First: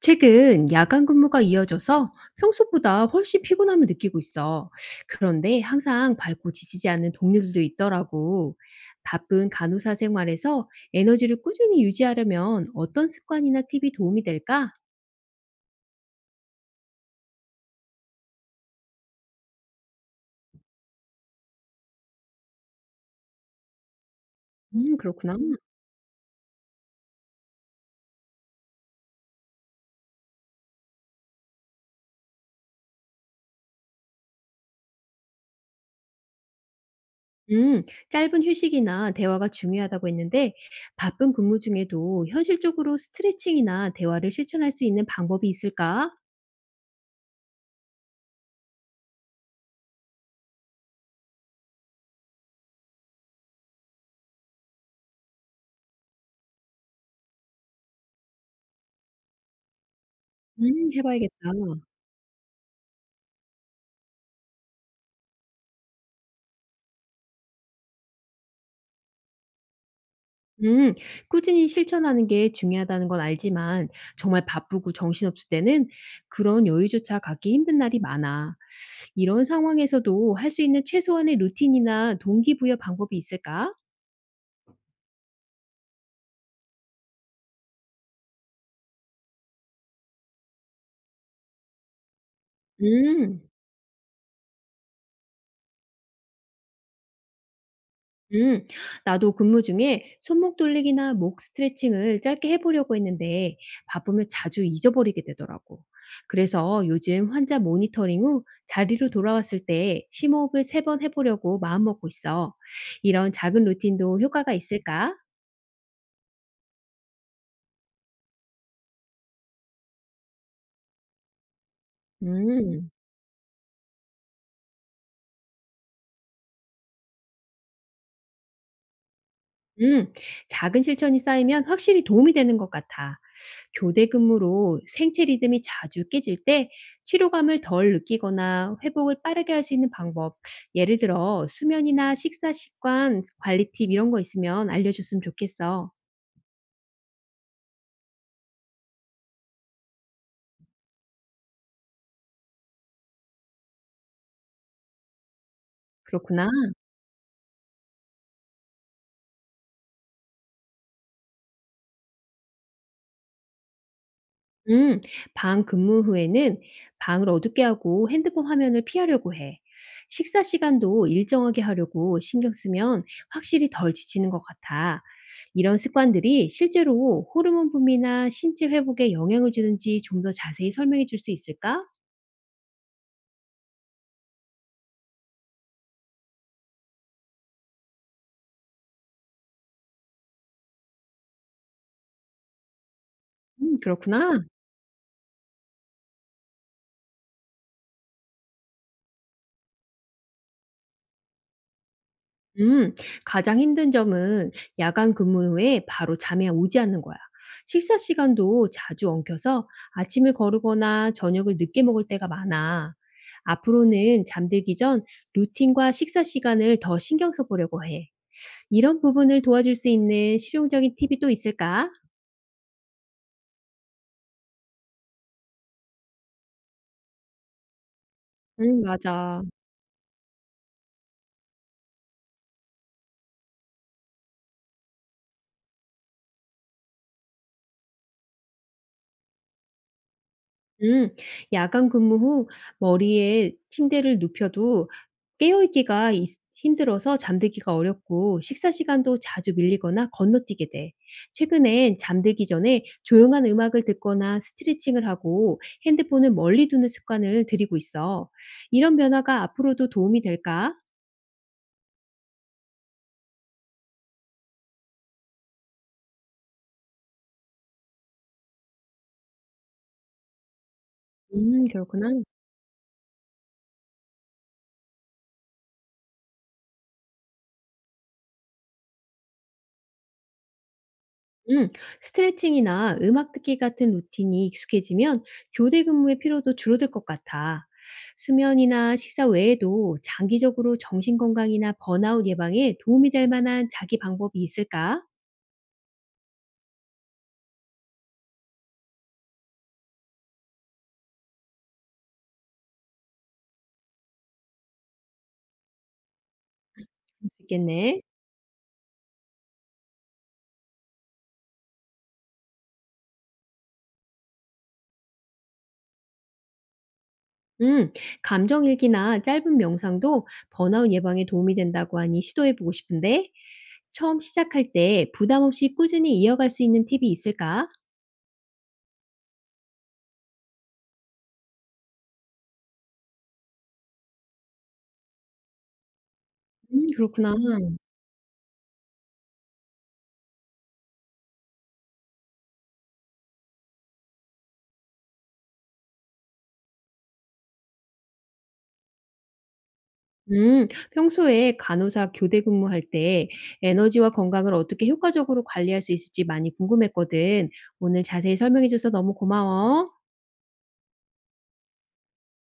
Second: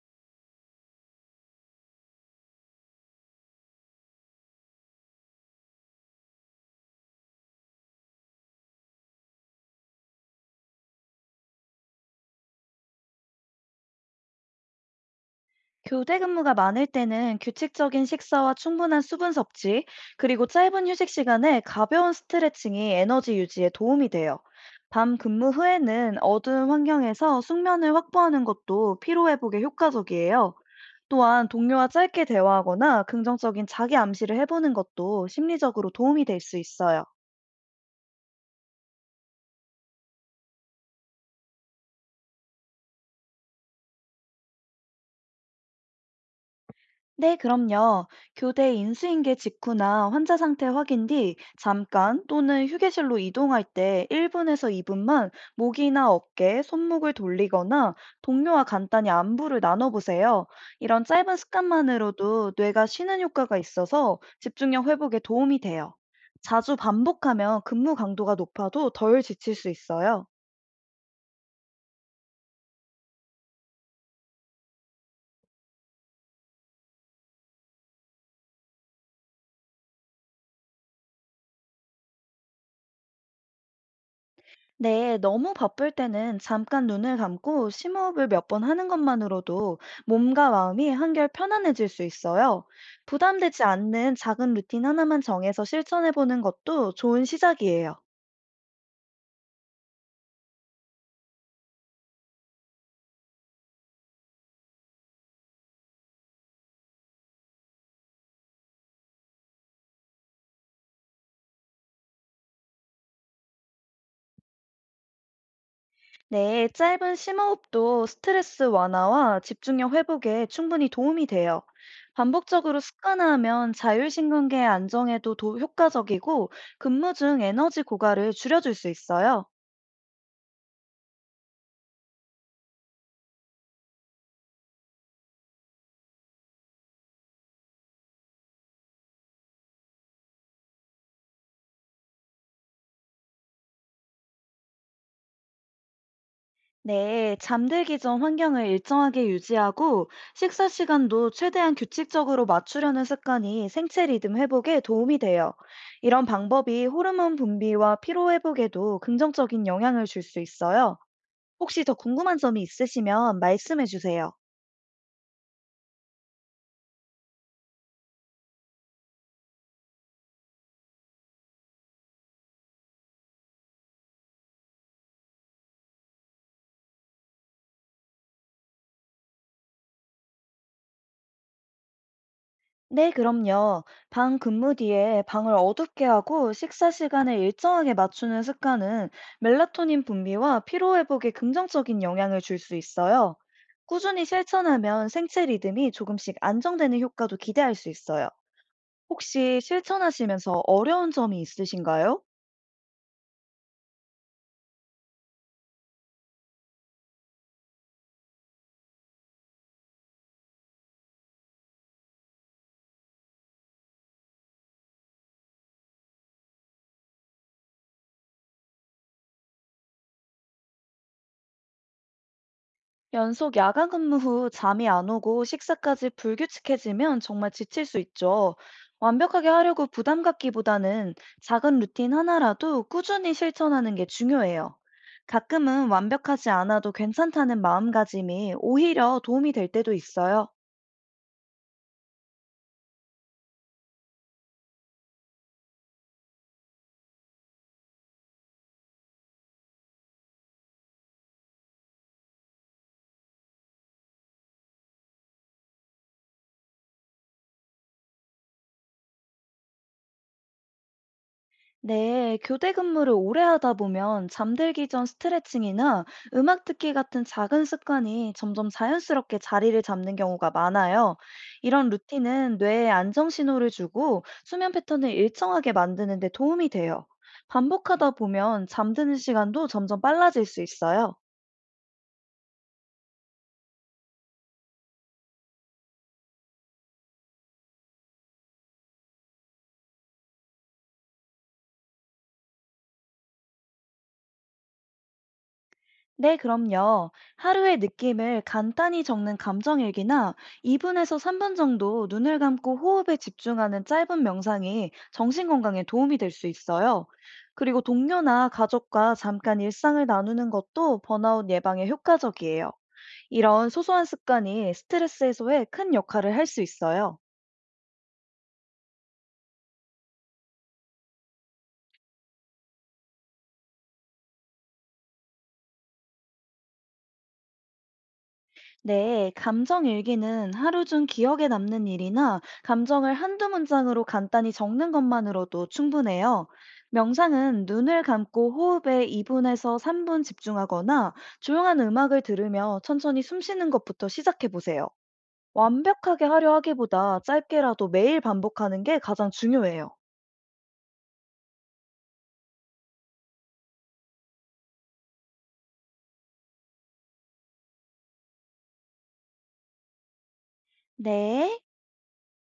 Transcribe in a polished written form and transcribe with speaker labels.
Speaker 1: 최근 야간 근무가 이어져서 평소보다 훨씬 피곤함을 느끼고 있어. 그런데 항상 밝고 지치지 않는 동료들도 있더라고. 바쁜 간호사 생활에서 에너지를 꾸준히 유지하려면 어떤 습관이나 팁이 도움이 될까?
Speaker 2: 교대 근무가 많을 때는 규칙적인 식사와 충분한 수분 섭취, 그리고 짧은 휴식 시간에 가벼운 스트레칭이 에너지 유지에 도움이 돼요. 밤
Speaker 1: 그렇구나.
Speaker 2: 근무 후에는 어두운 환경에서 숙면을 확보하는 것도 피로 회복에 효과적이에요. 또한 동료와 짧게 대화하거나 긍정적인 자기 암시를 해보는 것도 심리적으로 도움이 될 수 있어요.
Speaker 1: 음, 짧은 휴식이나 대화가 중요하다고 했는데 바쁜 근무 중에도 현실적으로 스트레칭이나 대화를 실천할 수 있는 방법이 있을까?
Speaker 2: 네, 그럼요. 교대 인수인계 직후나 환자 상태 확인 뒤 잠깐 또는 휴게실로 이동할 때 1분에서 2분만 목이나 어깨, 손목을 돌리거나 동료와 간단히 안부를 나눠보세요. 이런 짧은
Speaker 1: 해봐야겠다.
Speaker 2: 습관만으로도 뇌가 쉬는 효과가 있어서 집중력 회복에 도움이 돼요. 자주 반복하면 근무 강도가 높아도 덜 지칠 수 있어요.
Speaker 1: 음, 꾸준히 실천하는 게 중요하다는 건 알지만 정말 바쁘고 정신없을 때는 그런 여유조차 갖기 힘든 날이 많아. 이런 상황에서도 할 수 있는 최소한의 루틴이나 동기부여 방법이 있을까?
Speaker 2: 네, 너무 바쁠 때는 잠깐 눈을 감고 심호흡을 몇 번 하는 것만으로도 몸과 마음이 한결 편안해질 수 있어요.
Speaker 1: 음.
Speaker 2: 부담되지 않는 작은 루틴 하나만 정해서 실천해 보는 것도 좋은 시작이에요.
Speaker 1: 음, 나도 근무 중에 손목 돌리기나 목 스트레칭을 짧게 해보려고 했는데 바쁘면 자주 잊어버리게 되더라고. 그래서 요즘 환자 모니터링 후 자리로 돌아왔을 때 심호흡을 세 번 해보려고 마음먹고 있어. 이런 작은 루틴도 효과가 있을까?
Speaker 2: 네, 짧은 심호흡도 스트레스 완화와 집중력 회복에 충분히 도움이 돼요. 반복적으로
Speaker 1: 음.
Speaker 2: 습관화하면 자율신경계 안정에도 효과적이고 근무 중 에너지 고갈을 줄여줄 수 있어요.
Speaker 1: 음. 작은 실천이 쌓이면 확실히 도움이 되는 것 같아. 교대 근무로 생체 리듬이 자주 깨질 때 피로감을 덜 느끼거나 회복을 빠르게 할 수 있는 방법, 예를 들어 수면이나 식사 습관 관리 팁 이런 거 있으면 알려줬으면 좋겠어.
Speaker 2: 네, 잠들기 전 환경을 일정하게 유지하고 식사 시간도 최대한 규칙적으로 맞추려는 습관이 생체 리듬 회복에 도움이 돼요. 이런
Speaker 1: 그렇구나.
Speaker 2: 방법이 호르몬 분비와 피로 회복에도 긍정적인 영향을 줄 수 있어요. 혹시 더 궁금한 점이 있으시면 말씀해 주세요.
Speaker 1: 음, 방 근무 후에는 방을 어둡게 하고 핸드폰 화면을 피하려고 해. 식사 시간도 일정하게 하려고 신경 쓰면 확실히 덜 지치는 것 같아. 이런 습관들이 실제로 호르몬 분비나 신체 회복에 영향을 주는지 좀 더 자세히 설명해 줄 수 있을까?
Speaker 2: 네, 그럼요. 방 근무 뒤에 방을 어둡게 하고 식사 시간을 일정하게 맞추는 습관은 멜라토닌 분비와 피로 회복에 긍정적인 영향을 줄 수 있어요. 꾸준히
Speaker 1: 그렇구나.
Speaker 2: 실천하면 생체 리듬이 조금씩 안정되는 효과도 기대할 수 있어요. 혹시 실천하시면서 어려운 점이 있으신가요?
Speaker 1: 음, 가장 힘든 점은 야간 근무 후에 바로 잠이 오지 않는 거야. 식사 시간도 자주 엉켜서 아침을 거르거나 저녁을 늦게 먹을 때가 많아. 앞으로는 잠들기 전 루틴과 식사 시간을 더 신경 써보려고 해. 이런 부분을 도와줄 수 있는 실용적인 팁이 또 있을까?
Speaker 2: 연속 야간 근무 후 잠이 안 오고 식사까지 불규칙해지면 정말 지칠 수 있죠.
Speaker 1: 응, 맞아.
Speaker 2: 완벽하게 하려고 부담 갖기보다는 작은 루틴 하나라도 꾸준히 실천하는 게 중요해요. 가끔은 완벽하지 않아도 괜찮다는 마음가짐이 오히려 도움이 될 때도 있어요.
Speaker 1: 음. 야간 근무 후 머리에 침대를 눕혀도 깨어 있기가 힘들어서 잠들기가 어렵고 식사 시간도 자주 밀리거나 건너뛰게 돼. 최근엔 잠들기 전에 조용한 음악을 듣거나 스트레칭을 하고 핸드폰을 멀리 두는 습관을 들이고 있어. 이런 변화가 앞으로도 도움이 될까?
Speaker 2: 네, 교대 근무를 오래 하다 보면 잠들기 전 스트레칭이나 음악 듣기 같은 작은 습관이 점점 자연스럽게 자리를 잡는 경우가 많아요. 이런
Speaker 1: 그렇구나.
Speaker 2: 루틴은 뇌에 안정 신호를 주고 수면 패턴을 일정하게 만드는 데 도움이 돼요. 반복하다 보면 잠드는 시간도 점점 빨라질 수 있어요.
Speaker 1: 음, 스트레칭이나 음악 듣기 같은 루틴이 익숙해지면 교대 근무의 피로도 줄어들 것 같아. 수면이나 식사 외에도 장기적으로 정신 건강이나 번아웃 예방에 도움이 될 만한 자기 방법이 있을까?
Speaker 2: 네, 그럼요. 하루의 느낌을 간단히 적는 감정일기나 2분에서 3분 정도 눈을 감고 호흡에 집중하는 짧은 명상이 정신 건강에 도움이 될 수 있어요.
Speaker 1: 볼수
Speaker 2: 그리고
Speaker 1: 있겠네.
Speaker 2: 동료나 가족과 잠깐 일상을 나누는 것도 번아웃 예방에 효과적이에요. 이런 소소한 습관이 스트레스 해소에 큰 역할을 할 수 있어요.
Speaker 1: 음, 감정 일기나 짧은 명상도 번아웃 예방에 도움이 된다고 하니 시도해 보고 싶은데 처음 시작할 때 부담 없이 꾸준히 이어갈 수 있는 팁이 있을까?
Speaker 2: 네, 감정 일기는 하루 중 기억에 남는 일이나 감정을 한두 문장으로 간단히 적는 것만으로도 충분해요.
Speaker 1: 그렇구나.
Speaker 2: 명상은 눈을 감고 호흡에 2분에서 3분 집중하거나 조용한 음악을 들으며 천천히 숨 쉬는 것부터 시작해 보세요. 완벽하게 하려 하기보다 짧게라도 매일 반복하는 게 가장 중요해요.
Speaker 1: 평소에 간호사 교대 근무할 때 에너지와 건강을 어떻게 효과적으로 관리할 수 있을지 많이 궁금했거든. 오늘 자세히 설명해 줘서 너무 고마워.
Speaker 2: 네.